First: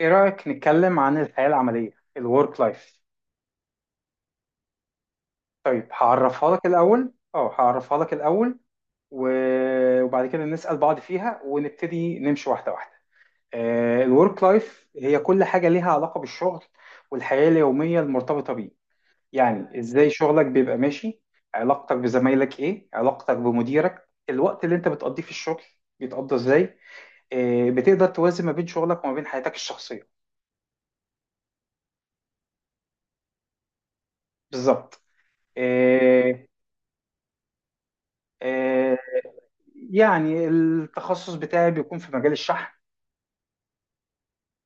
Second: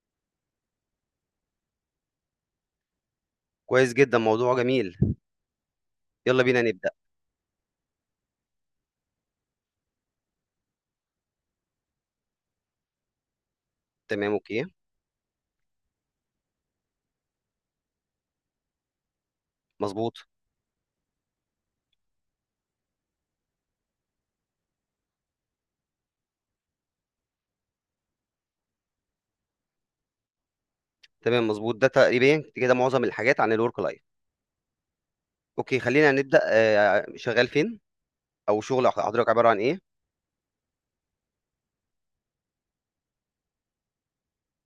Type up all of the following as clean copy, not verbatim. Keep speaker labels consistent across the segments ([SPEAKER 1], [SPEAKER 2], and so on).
[SPEAKER 1] ايه رأيك نتكلم عن الحياة العملية، الورك لايف؟
[SPEAKER 2] كويس جدًا، موضوع جميل.
[SPEAKER 1] طيب
[SPEAKER 2] يالّا
[SPEAKER 1] هعرفها
[SPEAKER 2] بينا
[SPEAKER 1] لك
[SPEAKER 2] نبدأ.
[SPEAKER 1] الأول، وبعد كده نسأل بعض فيها ونبتدي نمشي واحدة واحدة.
[SPEAKER 2] تمام،
[SPEAKER 1] الورك
[SPEAKER 2] أوكي،
[SPEAKER 1] لايف هي كل حاجة ليها علاقة بالشغل والحياة اليومية المرتبطة بيه. يعني ازاي
[SPEAKER 2] مضبوط،
[SPEAKER 1] شغلك بيبقى ماشي، علاقتك بزمايلك، ايه علاقتك بمديرك، الوقت اللي انت بتقضيه في الشغل بيتقضى ازاي، بتقدر توازن ما بين شغلك وما بين حياتك الشخصية.
[SPEAKER 2] تمام، مضبوط. ده تقريبًا كده معظم الحاجات عن الwork life.
[SPEAKER 1] بالظبط.
[SPEAKER 2] أوكي، خلّينا
[SPEAKER 1] آه،
[SPEAKER 2] نبدأ شغّال فين أو شغل
[SPEAKER 1] آه،
[SPEAKER 2] حضرتك عبارة عن إيه؟
[SPEAKER 1] يعني التخصص بتاعي بيكون في مجال الشحن.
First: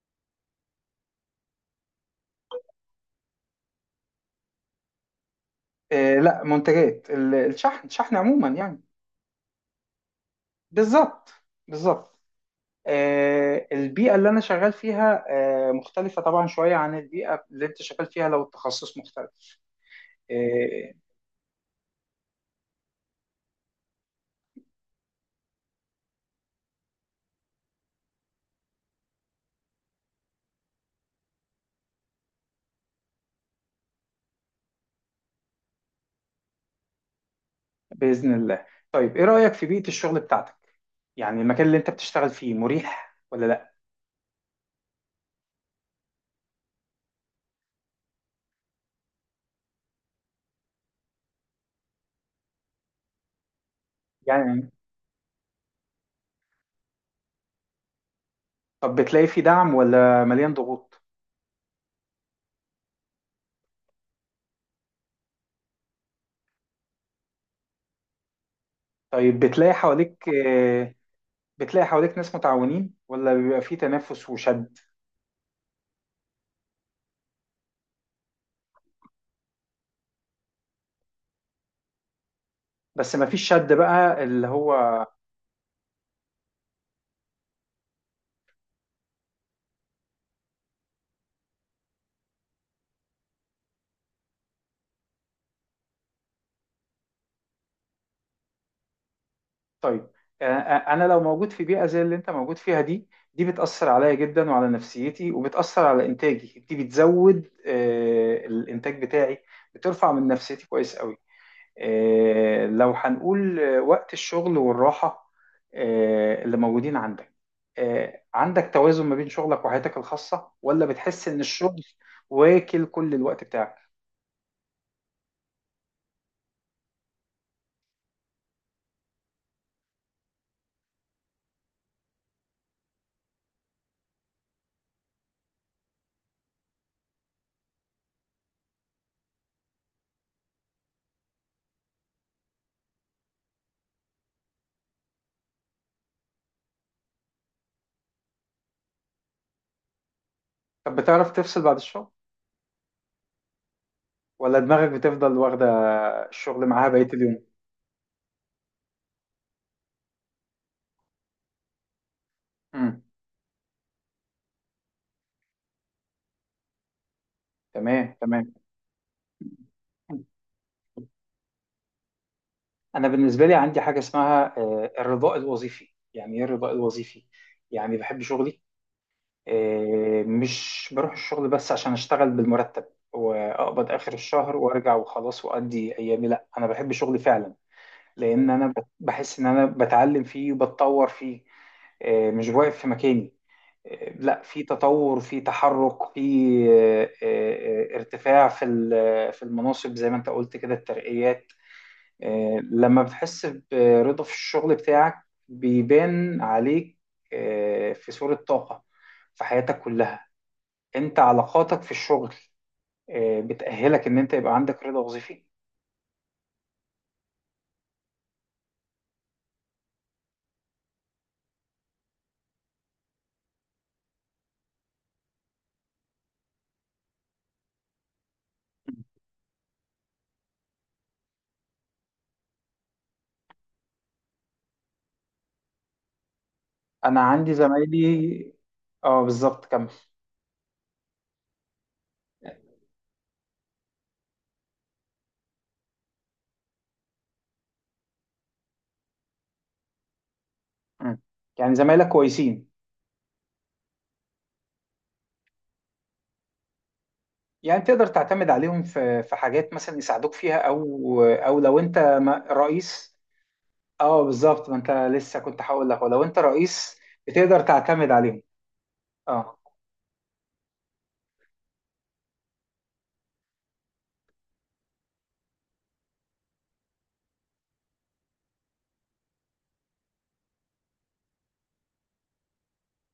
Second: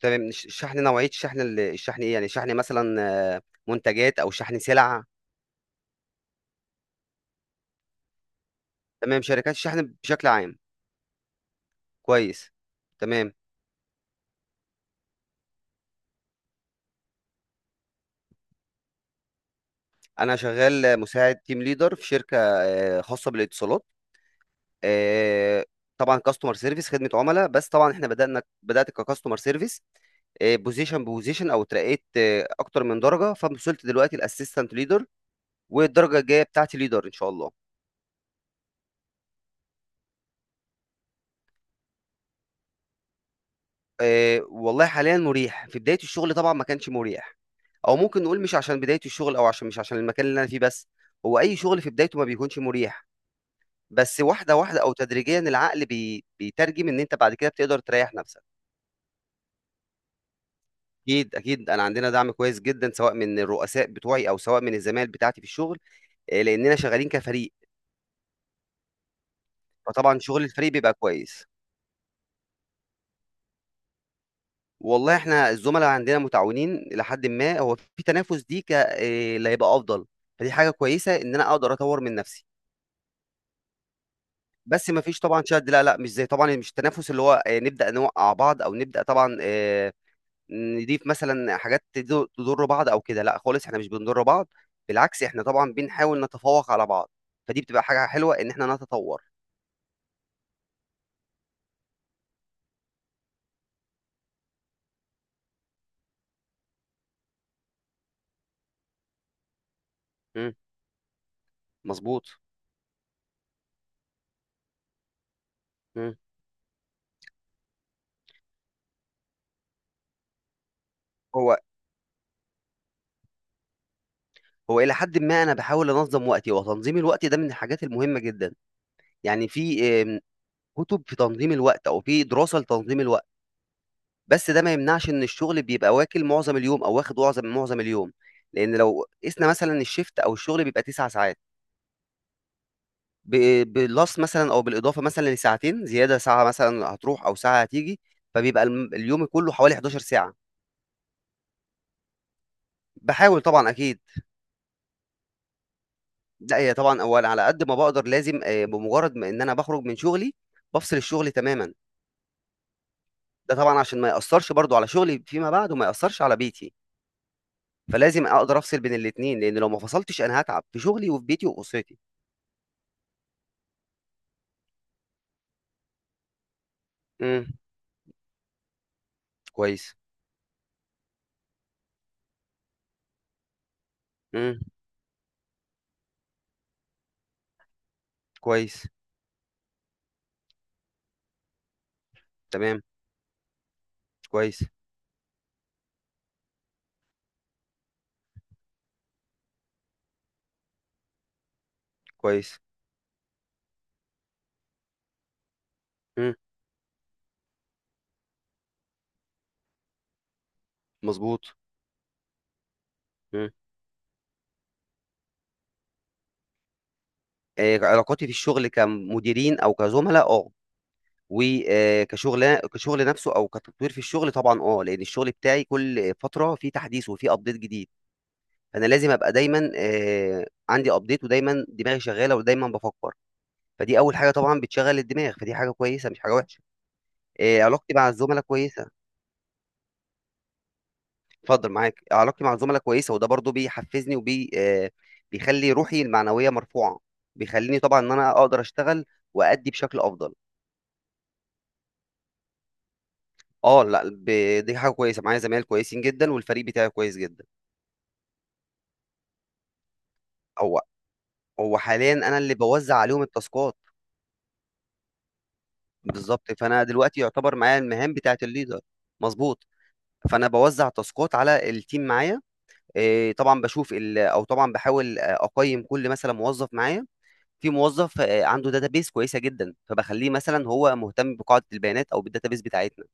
[SPEAKER 2] تمام، الشحن نوعية الشحن الشحن إيه؟ يعني شحن مثلًا، آه، منتجات أو شحن سلع؟
[SPEAKER 1] لا، منتجات، ال- الشحن عموما يعني.
[SPEAKER 2] تمام، شركات الشحن بشكل عام.
[SPEAKER 1] بالظبط، بالظبط.
[SPEAKER 2] كويس، تمام.
[SPEAKER 1] البيئة اللي أنا شغال فيها مختلفة طبعا شوية عن البيئة اللي أنت شغال فيها لو التخصص مختلف.
[SPEAKER 2] أنا
[SPEAKER 1] آه.
[SPEAKER 2] شغّال مساعد team leader في شركة خاصة بالاتصالات. آآ طبعًا customer service خدمة عُملا، بس طبعًا إحنا بدأت كcustomer service بوزيشن، او اترقيت، اكتر من درجه فوصلت دلوقتي الاسيستنت ليدر، والدرجه الجايه بتاعتي ليدر ان شاء الله.
[SPEAKER 1] بإذن الله. طيب إيه رأيك في بيئة الشغل بتاعتك؟ يعني المكان اللي أنت بتشتغل فيه مريح ولا لا؟
[SPEAKER 2] والله حاليا مريح، في بدايه الشغل طبعا ما كانش مريح، او ممكن نقول مش عشان بدايه الشغل، او عشان، مش عشان المكان اللي انا فيه بس، هو اي شغل في بدايته ما بيكونش مريح. بس واحده
[SPEAKER 1] يعني،
[SPEAKER 2] واحده او تدريجيا العقل بيترجم ان انت بعد كده بتقدر تريح نفسك.
[SPEAKER 1] طب بتلاقي فيه دعم ولا مليان ضغوط؟
[SPEAKER 2] اكيد اكيد، انا عندنا دعم كويس جدا سواء من الرؤساء بتوعي او سواء من الزمايل بتاعتي في الشغل، لاننا شغالين كفريق،
[SPEAKER 1] طيب بتلاقي
[SPEAKER 2] فطبعا
[SPEAKER 1] حواليك،
[SPEAKER 2] شغل الفريق بيبقى كويس.
[SPEAKER 1] بتلاقي حواليك ناس متعاونين ولا بيبقى فيه تنافس وشد؟
[SPEAKER 2] والله احنا الزملاء عندنا متعاونين الى حد ما، هو في تنافس، دي ك إيه اللي هيبقى افضل، فدي حاجه كويسه ان انا اقدر اطور من نفسي.
[SPEAKER 1] بس ما فيش شد بقى اللي هو.
[SPEAKER 2] بس ما فيش طبعا شد، لا لا، مش زي طبعا، مش التنافس اللي هو إيه، نبدا نوقع بعض او نبدا طبعا، إيه، نضيف مثلا حاجات تضر بعض او كده، لا خالص، احنا مش بنضر بعض، بالعكس احنا طبعا بنحاول نتفوق على بعض، فدي بتبقى حاجه حلوه ان احنا نتطور.
[SPEAKER 1] طيب، انا لو موجود في بيئه زي اللي انت موجود فيها دي، دي بتاثر عليا جدا وعلى نفسيتي، وبتاثر على انتاجي، دي بتزود الانتاج بتاعي، بترفع من
[SPEAKER 2] مم،
[SPEAKER 1] نفسيتي كويس قوي.
[SPEAKER 2] مظبوط.
[SPEAKER 1] لو هنقول وقت الشغل والراحه
[SPEAKER 2] مم.
[SPEAKER 1] اللي موجودين عندك، عندك توازن ما بين شغلك وحياتك الخاصه ولا بتحس ان
[SPEAKER 2] هو
[SPEAKER 1] الشغل واكل كل الوقت بتاعك؟
[SPEAKER 2] هو الى حد ما انا بحاول انظم وقتي، وتنظيم الوقت ده من الحاجات المهمه جدا. يعني في كتب في تنظيم الوقت أو في دراسة لتنظيم الوقت، بس ده ما يمنعش إن الشغل بيبقى واكل معظم اليوم، أو واخد معظم اليوم، لأن لو قِسنا مثلًا الشيفت أو الشغل بيبقى 9 ساعات، ب بالplus مثلًا أو بالإضافة مثلًا لساعتين زيادة، ساعة مثلًا هتروح أو ساعة هتيجي، فبيبقى اليوم كله حوالي 11 ساعة.
[SPEAKER 1] طب بتعرف تفصل بعد الشغل
[SPEAKER 2] باحاول طبعًا أكيد.
[SPEAKER 1] ولا دماغك بتفضل واخدة
[SPEAKER 2] لأ،
[SPEAKER 1] الشغل
[SPEAKER 2] هي
[SPEAKER 1] معاها
[SPEAKER 2] طبعًا
[SPEAKER 1] بقية
[SPEAKER 2] هو أنا
[SPEAKER 1] اليوم؟
[SPEAKER 2] على قد ما باقدر لازم، بمجرد ما إن أنا باخرج من شغلي، بافصل الشغل تمامًا،
[SPEAKER 1] امم
[SPEAKER 2] ده طبعًا عشان ما يأثّرش برضه على شغلي فيما بعد وما يأثّرش على بيتي.
[SPEAKER 1] تمام،
[SPEAKER 2] فلازم
[SPEAKER 1] تمام.
[SPEAKER 2] اقدر افصل بين الاثنين، لان لو ما فصلتش انا هتعب في شغلي وفي بيتي واسرتي.
[SPEAKER 1] أنا بالنسبة لي عندي حاجة اسمها الرضاء الوظيفي. يعني إيه الرضاء الوظيفي؟
[SPEAKER 2] امم.
[SPEAKER 1] يعني بحب شغلي.
[SPEAKER 2] كويس.
[SPEAKER 1] مش بروح الشغل بس عشان أشتغل بالمرتب وأقبض آخر الشهر
[SPEAKER 2] امم.
[SPEAKER 1] وأرجع وخلاص وأدي أيامي، لأ أنا بحب شغلي فعلا. لأن أنا
[SPEAKER 2] كويس.
[SPEAKER 1] بحس إن أنا بتعلم فيه وبتطور فيه. مش واقف
[SPEAKER 2] تمام.
[SPEAKER 1] في مكاني. لا، في
[SPEAKER 2] كويس.
[SPEAKER 1] تطور، في تحرك، في ارتفاع في في المناصب زي ما انت قلت كده، الترقيات.
[SPEAKER 2] كويس.
[SPEAKER 1] لما بتحس برضا في الشغل بتاعك
[SPEAKER 2] امم.
[SPEAKER 1] بيبان عليك في صورة طاقة في حياتك كلها. انت
[SPEAKER 2] مظبوط.
[SPEAKER 1] علاقاتك في الشغل
[SPEAKER 2] امم.
[SPEAKER 1] بتأهلك ان انت يبقى عندك رضا وظيفي.
[SPEAKER 2] علاقاتي في الشغل كمديرين او كزملاء، وكشغل كشغل نفسه، او كتطوير في الشغل طبعا، لان الشغل بتاعي كل فتره فيه تحديث وفيه ابديت جديد، فانا لازم ابقى دايما عندي ابديت، ودايما دماغي شغاله، ودايما بفكر، فدي اول حاجه طبعا بتشغل الدماغ، فدي حاجه كويسه مش حاجه وحشه.
[SPEAKER 1] انا عندي
[SPEAKER 2] علاقتي مع الزملاء
[SPEAKER 1] زمايلي.
[SPEAKER 2] كويسه.
[SPEAKER 1] اه، بالظبط، كمل.
[SPEAKER 2] اتفضل معاك. علاقتي مع الزملاء كويسه، وده برضو بيحفزني وبي آه، بيخلي روحي المعنويه مرفوعه، بيخليني طبعا ان انا اقدر اشتغل، وادي بشكل افضل.
[SPEAKER 1] مم. يعني زمايلك كويسين،
[SPEAKER 2] اه، لا، دي حاجه كويسه، معايا زمايل كويسين جدا، والفريق بتاعي كويس جدا.
[SPEAKER 1] يعني تقدر تعتمد عليهم في في حاجات مثلا يساعدوك فيها،
[SPEAKER 2] هو
[SPEAKER 1] او او لو
[SPEAKER 2] هو
[SPEAKER 1] انت
[SPEAKER 2] حاليا انا اللي بوزع
[SPEAKER 1] رئيس.
[SPEAKER 2] عليهم التاسكات.
[SPEAKER 1] اه بالظبط، ما انت لسه كنت هقول لك، ولو انت
[SPEAKER 2] بالظبط، فانا
[SPEAKER 1] رئيس
[SPEAKER 2] دلوقتي يعتبر
[SPEAKER 1] بتقدر
[SPEAKER 2] معايا
[SPEAKER 1] تعتمد
[SPEAKER 2] المهام بتاعه
[SPEAKER 1] عليهم.
[SPEAKER 2] الليدر.
[SPEAKER 1] اه.
[SPEAKER 2] مظبوط. فانا بوزع تاسكات على التيم معايا، إيه، طبعا بشوف او طبعا بحاول، اقيم كل مثلا موظف معايا. في موظف، عنده داتابيس كويسه جدا، فبخليه مثلا هو مهتم بقاعده البيانات او بالداتابيس بتاعتنا.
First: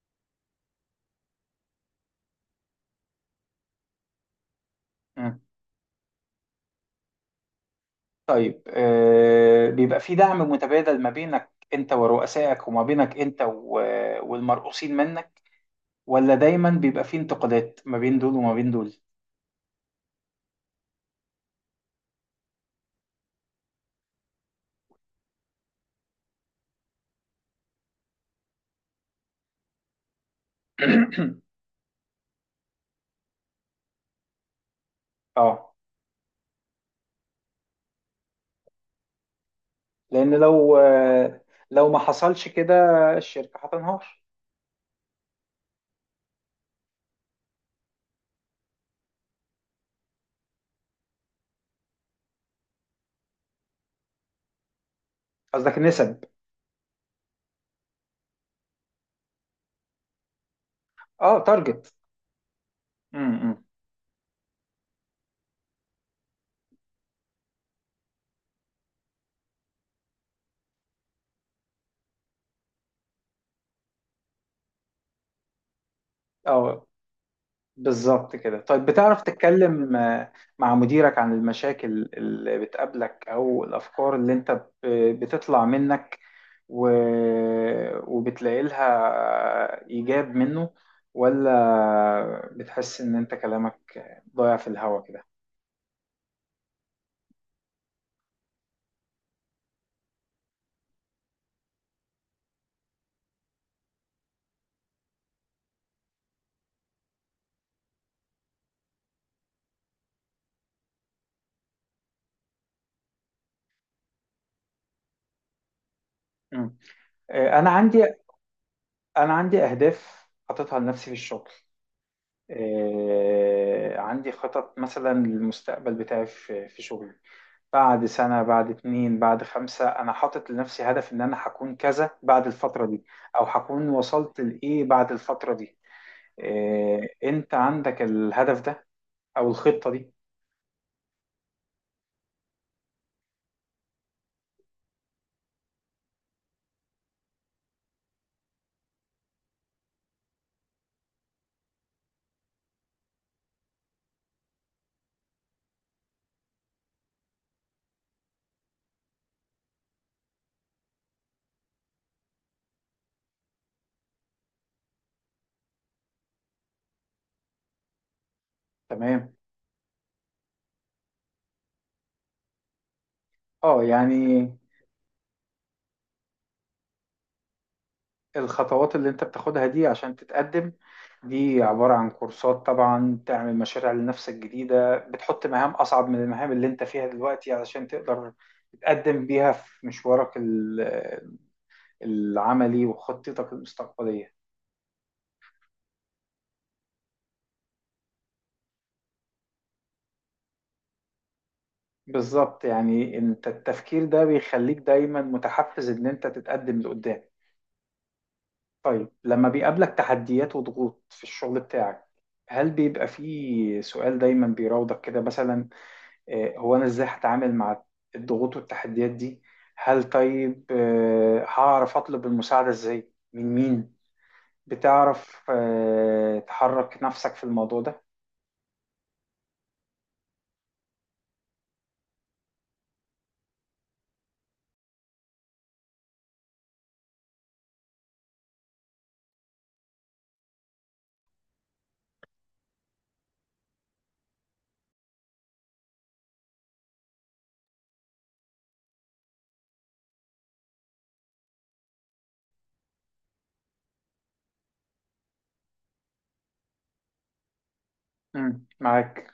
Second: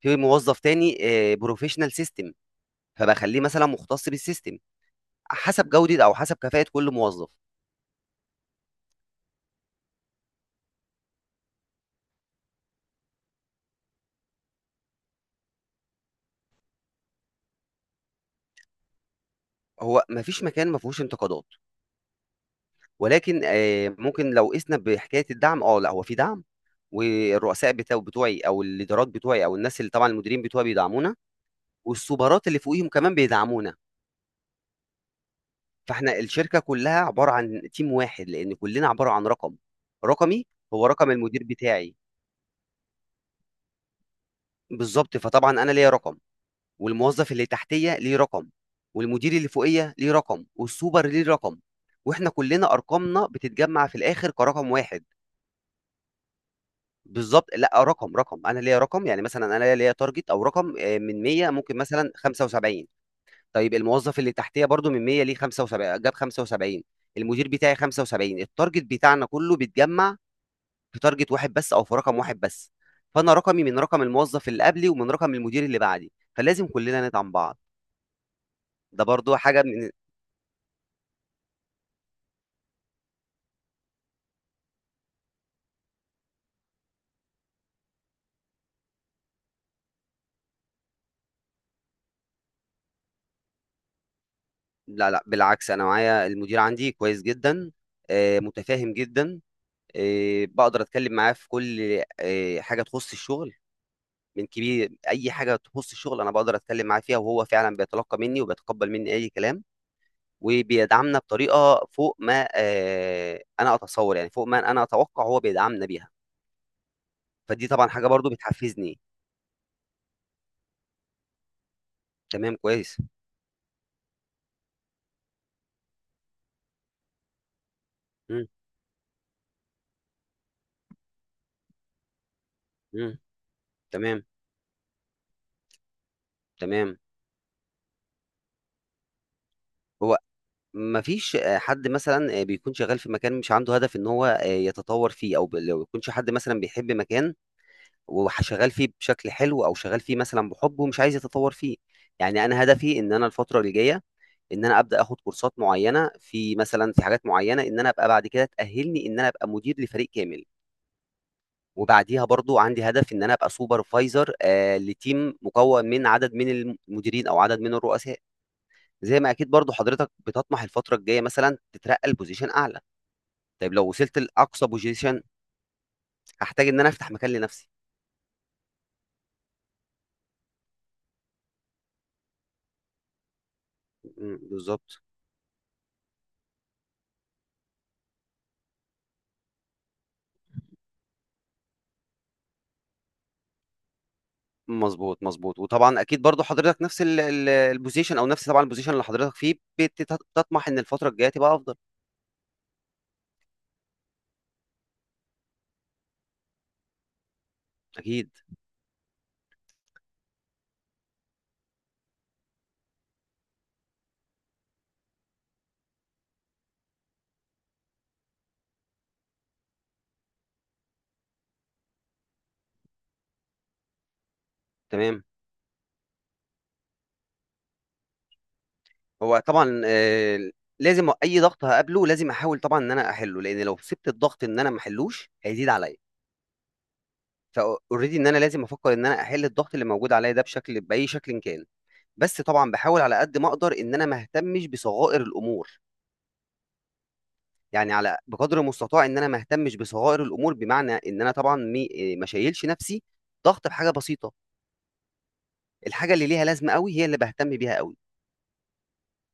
[SPEAKER 2] في موظف تاني بروفيشنال سيستم، فبخليه مثلا مختص بالسيستم،
[SPEAKER 1] مم.
[SPEAKER 2] حسب جوده او حسب كفاءه كل موظف.
[SPEAKER 1] طيب بيبقى في دعم متبادل ما بينك انت ورؤسائك، وما بينك انت والمرؤوسين منك، ولا دايما بيبقى في انتقادات ما بين دول وما بين دول؟
[SPEAKER 2] هو ما فيش مكان ما فيهوش انتقادات، ولكن، ممكن لو قسنا بحكايه الدعم، اه، لا، هو في دعم، والرؤساء بتوعي، او الادارات بتوعي، او الناس اللي طبعا المديرين بتوعي بيدعمونا، والسوبرات اللي فوقيهم كمان بيدعمونا،
[SPEAKER 1] اه،
[SPEAKER 2] فاحنا الشركه كلها عباره عن تيم واحد، لان كلنا عباره عن رقم.
[SPEAKER 1] لان
[SPEAKER 2] رقمي
[SPEAKER 1] لو
[SPEAKER 2] هو رقم المدير
[SPEAKER 1] لو
[SPEAKER 2] بتاعي.
[SPEAKER 1] ما حصلش كده الشركة هتنهار.
[SPEAKER 2] بالظبط، فطبعا انا ليا رقم، والموظف اللي تحتيه ليه رقم، والمدير اللي فوقيه ليه رقم، والسوبر ليه رقم، واحنا كلنا ارقامنا بتتجمع في الاخر كرقم واحد.
[SPEAKER 1] قصدك نسب؟
[SPEAKER 2] بالظبط، لا، رقم، انا ليا رقم، يعني مثلا انا ليا تارجت او رقم، من
[SPEAKER 1] اه،
[SPEAKER 2] 100 ممكن
[SPEAKER 1] تارجت.
[SPEAKER 2] مثلا 75.
[SPEAKER 1] امم.
[SPEAKER 2] طيب الموظف اللي تحتيه برضو من 100 ليه 75، جاب 75. المدير بتاعي 75، التارجت بتاعنا كله بيتجمع في تارجت واحد بس، او في رقم واحد بس. فانا رقمي من رقم الموظف اللي قبلي، ومن رقم المدير اللي بعدي، فلازم
[SPEAKER 1] اه
[SPEAKER 2] كلنا ندعم بعض.
[SPEAKER 1] بالظبط كده. طيب
[SPEAKER 2] ده
[SPEAKER 1] بتعرف
[SPEAKER 2] برضو حاجه من.
[SPEAKER 1] تتكلم مع مديرك عن المشاكل اللي بتقابلك او الافكار اللي انت بتطلع منك و... وبتلاقي لها ايجاب منه، ولا بتحس ان انت كلامك ضايع في الهوا
[SPEAKER 2] لا لا،
[SPEAKER 1] كده؟
[SPEAKER 2] بالعكس، انا معايا المدير عندي كويس جدا، متفاهم جدا، بقدر اتكلم معاه في كل، حاجه تخص الشغل، من كبير، اي حاجه تخص الشغل انا بقدر اتكلم معاه فيها، وهو فعلا بيتلقى مني وبيتقبل مني اي كلام، وبيدعمنا بطريقه فوق ما، انا اتصور، يعني فوق ما انا اتوقع هو بيدعمنا بيها،
[SPEAKER 1] مم. آه،
[SPEAKER 2] فدي
[SPEAKER 1] انا
[SPEAKER 2] طبعا
[SPEAKER 1] عندي
[SPEAKER 2] حاجه برضو بتحفزني.
[SPEAKER 1] انا عندي اهداف حاططها لنفسي في الشغل.
[SPEAKER 2] تمام، كويس.
[SPEAKER 1] عندي خطط مثلا للمستقبل بتاعي في في شغلي. بعد 1 سنة،
[SPEAKER 2] مم.
[SPEAKER 1] بعد 2، بعد 5، أنا حاطط لنفسي هدف إن أنا هكون كذا بعد الفترة دي،
[SPEAKER 2] مم.
[SPEAKER 1] أو هكون
[SPEAKER 2] تمام،
[SPEAKER 1] وصلت لإيه بعد الفترة دي.
[SPEAKER 2] تمام.
[SPEAKER 1] إيه، أنت عندك الهدف ده أو الخطة دي؟
[SPEAKER 2] هو مفيش، حد مثلا، بيكون شغال في مكان مش عنده هدف ان هو، يتطور فيه، او لو يكونش حد مثلا بيحب مكان وشغال فيه بشكل حلو، او شغال فيه مثلا بحب ومش عايز يتطور فيه. يعني انا هدفي ان انا الفتره اللي جايه، ان انا ابدا اخد كورسات معينه في حاجات معينه، ان انا ابقى بعد كده تاهلني ان انا ابقى مدير لفريق كامل، وبعديها برضو عندي هدف ان انا ابقى سوبرفايزر، لتيم مكون من عدد من المديرين او عدد من الرؤساء. زي ما
[SPEAKER 1] تمام.
[SPEAKER 2] اكيد برضو حضرتك بتطمح الفتره الجايه مثلا تترقى لبوزيشن اعلى، طيب
[SPEAKER 1] أه
[SPEAKER 2] لو وصلت
[SPEAKER 1] يعني
[SPEAKER 2] لاقصى بوزيشن هحتاج ان انا افتح مكان لنفسي.
[SPEAKER 1] الخطوات اللي أنت بتاخدها دي عشان تتقدم، دي عبارة عن كورسات طبعا، تعمل مشاريع لنفسك جديدة،
[SPEAKER 2] بالظبط.
[SPEAKER 1] بتحط مهام أصعب من المهام اللي أنت فيها دلوقتي علشان تقدر تتقدم بيها في مشوارك العملي وخطتك المستقبلية.
[SPEAKER 2] مظبوط مظبوط، وطبعا اكيد برضو حضرتك نفس البوزيشن، او نفس طبعا البوزيشن اللي حضرتك فيه، بتطمح ان الفتره الجايه تبقى افضل.
[SPEAKER 1] بالظبط، يعني انت التفكير ده بيخليك دايما متحفز ان انت تتقدم لقدام.
[SPEAKER 2] اكيد.
[SPEAKER 1] طيب لما بيقابلك تحديات وضغوط في الشغل بتاعك، هل بيبقى فيه سؤال دايما بيراودك كده، مثلا هو انا ازاي هتعامل مع الضغوط والتحديات دي؟ هل طيب هعرف اطلب المساعدة ازاي، من مين؟
[SPEAKER 2] تمام.
[SPEAKER 1] بتعرف تحرك نفسك في الموضوع ده؟
[SPEAKER 2] هو طبعا، لازم اي ضغط هقابله لازم احاول طبعا ان انا احله، لان لو سبت الضغط ان انا ما احلوش هيزيد عليا، فاوريدي ان انا لازم افكر ان انا احل الضغط اللي موجود عليا ده بشكل، باي شكل كان. بس طبعا بحاول على قد ما اقدر ان انا ما اهتمش بصغائر الامور، يعني على بقدر المستطاع ان انا ما اهتمش بصغائر الامور، بمعنى ان انا طبعا مي- إيه، ما شايلش نفسي ضغط بحاجه بسيطه، الحاجه اللي ليها لازمه قوي هي اللي بهتم بيها قوي،
[SPEAKER 1] مم، معاك.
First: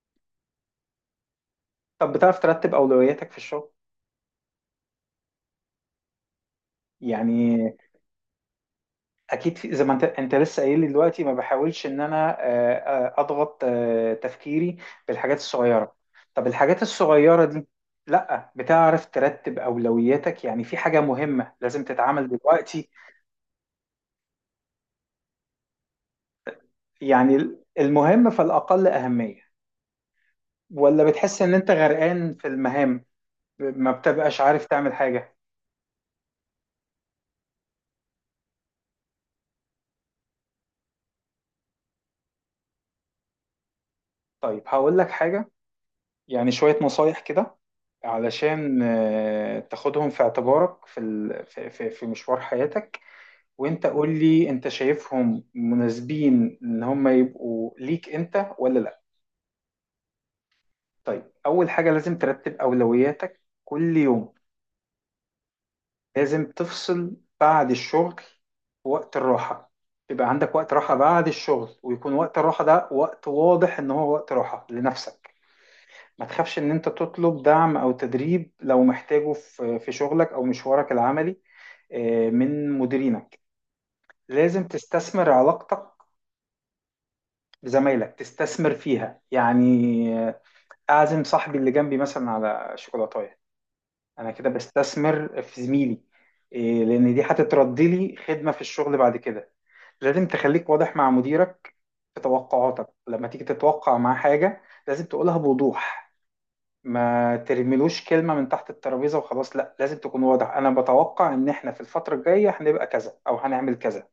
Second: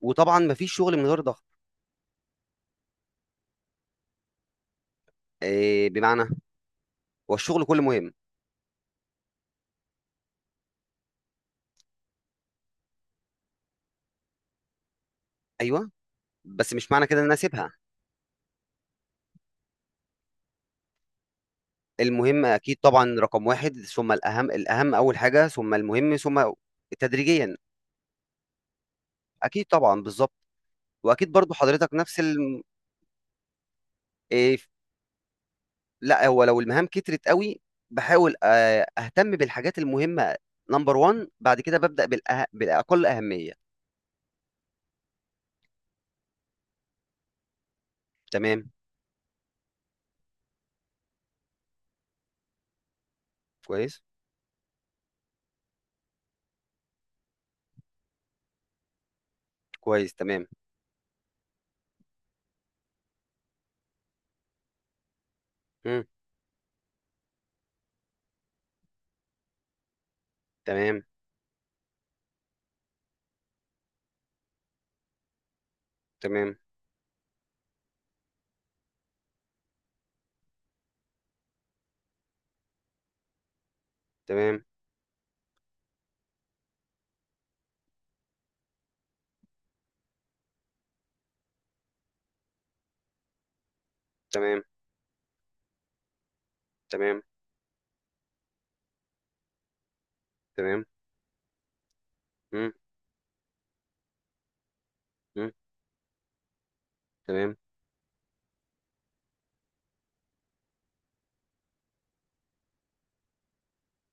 [SPEAKER 2] وطبعا ما فيش شغل من غير ضغط.
[SPEAKER 1] طب بتعرف ترتب اولوياتك في الشغل؟
[SPEAKER 2] إيه، بمعنى، هو الشغل
[SPEAKER 1] يعني
[SPEAKER 2] كله مهم.
[SPEAKER 1] اكيد، في زي ما انت لسه قايل لي دلوقتي، ما بحاولش ان انا اضغط تفكيري بالحاجات
[SPEAKER 2] ايوه،
[SPEAKER 1] الصغيره. طب
[SPEAKER 2] بس
[SPEAKER 1] الحاجات
[SPEAKER 2] مش معنى كده ان انا
[SPEAKER 1] الصغيره دي،
[SPEAKER 2] اسيبها.
[SPEAKER 1] لا بتعرف ترتب اولوياتك، يعني في حاجه مهمه لازم تتعمل
[SPEAKER 2] المهم اكيد
[SPEAKER 1] دلوقتي،
[SPEAKER 2] طبعا رقم واحد ثم الاهم، الاهم اول حاجه، ثم المهم، ثم
[SPEAKER 1] يعني
[SPEAKER 2] تدريجيا.
[SPEAKER 1] المهم فالاقل اهميه،
[SPEAKER 2] اكيد طبعا بالظبط.
[SPEAKER 1] ولا
[SPEAKER 2] واكيد
[SPEAKER 1] بتحس
[SPEAKER 2] برضو
[SPEAKER 1] ان انت
[SPEAKER 2] حضرتك نفس
[SPEAKER 1] غرقان في
[SPEAKER 2] ال...
[SPEAKER 1] المهام ما بتبقاش
[SPEAKER 2] إيه،
[SPEAKER 1] عارف تعمل حاجه؟
[SPEAKER 2] لا، هو لو المهام كترت قوي، بحاول، اهتم بالحاجات المهمه نمبر 1، بعد كده ببدا بالاقل اهميه.
[SPEAKER 1] طيب هقول لك حاجه، يعني شويه نصايح كده،
[SPEAKER 2] تمام،
[SPEAKER 1] علشان تاخدهم في اعتبارك في في مشوار حياتك، وانت
[SPEAKER 2] كويس.
[SPEAKER 1] قول لي انت شايفهم مناسبين ان هم يبقوا ليك انت ولا لا.
[SPEAKER 2] كويس. تمام.
[SPEAKER 1] طيب، اول حاجة لازم ترتب اولوياتك كل يوم.
[SPEAKER 2] مم.
[SPEAKER 1] لازم تفصل بعد الشغل، وقت الراحة، يبقى عندك وقت راحة
[SPEAKER 2] تمام،
[SPEAKER 1] بعد الشغل، ويكون وقت الراحة ده وقت واضح ان هو وقت راحة لنفسك. ما
[SPEAKER 2] تمام.
[SPEAKER 1] تخافش ان انت تطلب دعم او تدريب لو محتاجه في في شغلك او مشوارك العملي من مديرينك.
[SPEAKER 2] تمام،
[SPEAKER 1] لازم تستثمر علاقتك لزمايلك، تستثمر فيها يعني، اعزم صاحبي اللي جنبي مثلا على شوكولاتايه، انا كده
[SPEAKER 2] تمام،
[SPEAKER 1] بستثمر في زميلي، إيه، لان دي
[SPEAKER 2] تمام،
[SPEAKER 1] هتتردي لي خدمه في الشغل بعد كده. لازم تخليك
[SPEAKER 2] تمام.
[SPEAKER 1] واضح مع مديرك في
[SPEAKER 2] مم.
[SPEAKER 1] توقعاتك، لما تيجي تتوقع معاه حاجه لازم تقولها
[SPEAKER 2] مم.
[SPEAKER 1] بوضوح. ما
[SPEAKER 2] تمام،
[SPEAKER 1] ترميلوش كلمه من تحت الترابيزه وخلاص، لا، لازم تكون واضح، انا بتوقع ان احنا في الفتره الجايه هنبقى كذا او هنعمل كذا.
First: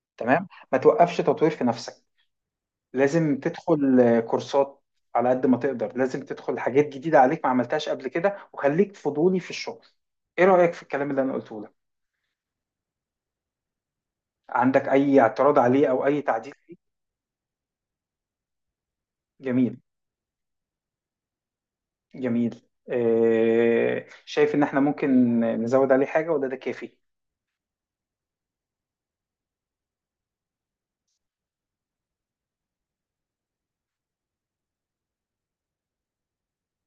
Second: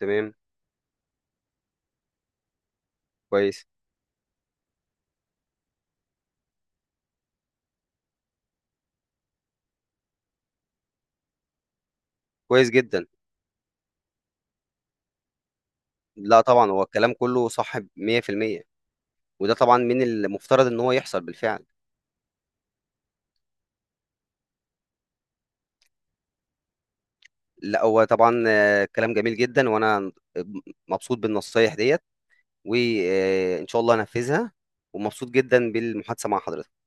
[SPEAKER 2] تمام.
[SPEAKER 1] تمام، ما توقفش تطوير في نفسك، لازم
[SPEAKER 2] كويس.
[SPEAKER 1] تدخل كورسات على قد ما تقدر، لازم تدخل حاجات جديدة عليك ما عملتهاش قبل كده، وخليك فضولي في الشغل. ايه رأيك في الكلام اللي انا قلته لك؟
[SPEAKER 2] كويس جدا.
[SPEAKER 1] عندك اي اعتراض عليه او اي
[SPEAKER 2] لا،
[SPEAKER 1] تعديل
[SPEAKER 2] طبعا
[SPEAKER 1] فيه؟
[SPEAKER 2] هو الكلام كله صح 100%، وده
[SPEAKER 1] جميل،
[SPEAKER 2] طبعا من المفترض ان هو يحصل بالفعل.
[SPEAKER 1] جميل. شايف ان احنا ممكن نزود عليه حاجة ولا ده كافي؟
[SPEAKER 2] لا، هو طبعا، كلام جميل جدا، وانا مبسوط بالنصايح ديت، وان شاء الله انفذها، ومبسوط جدا بالمحادثه مع حضرتك.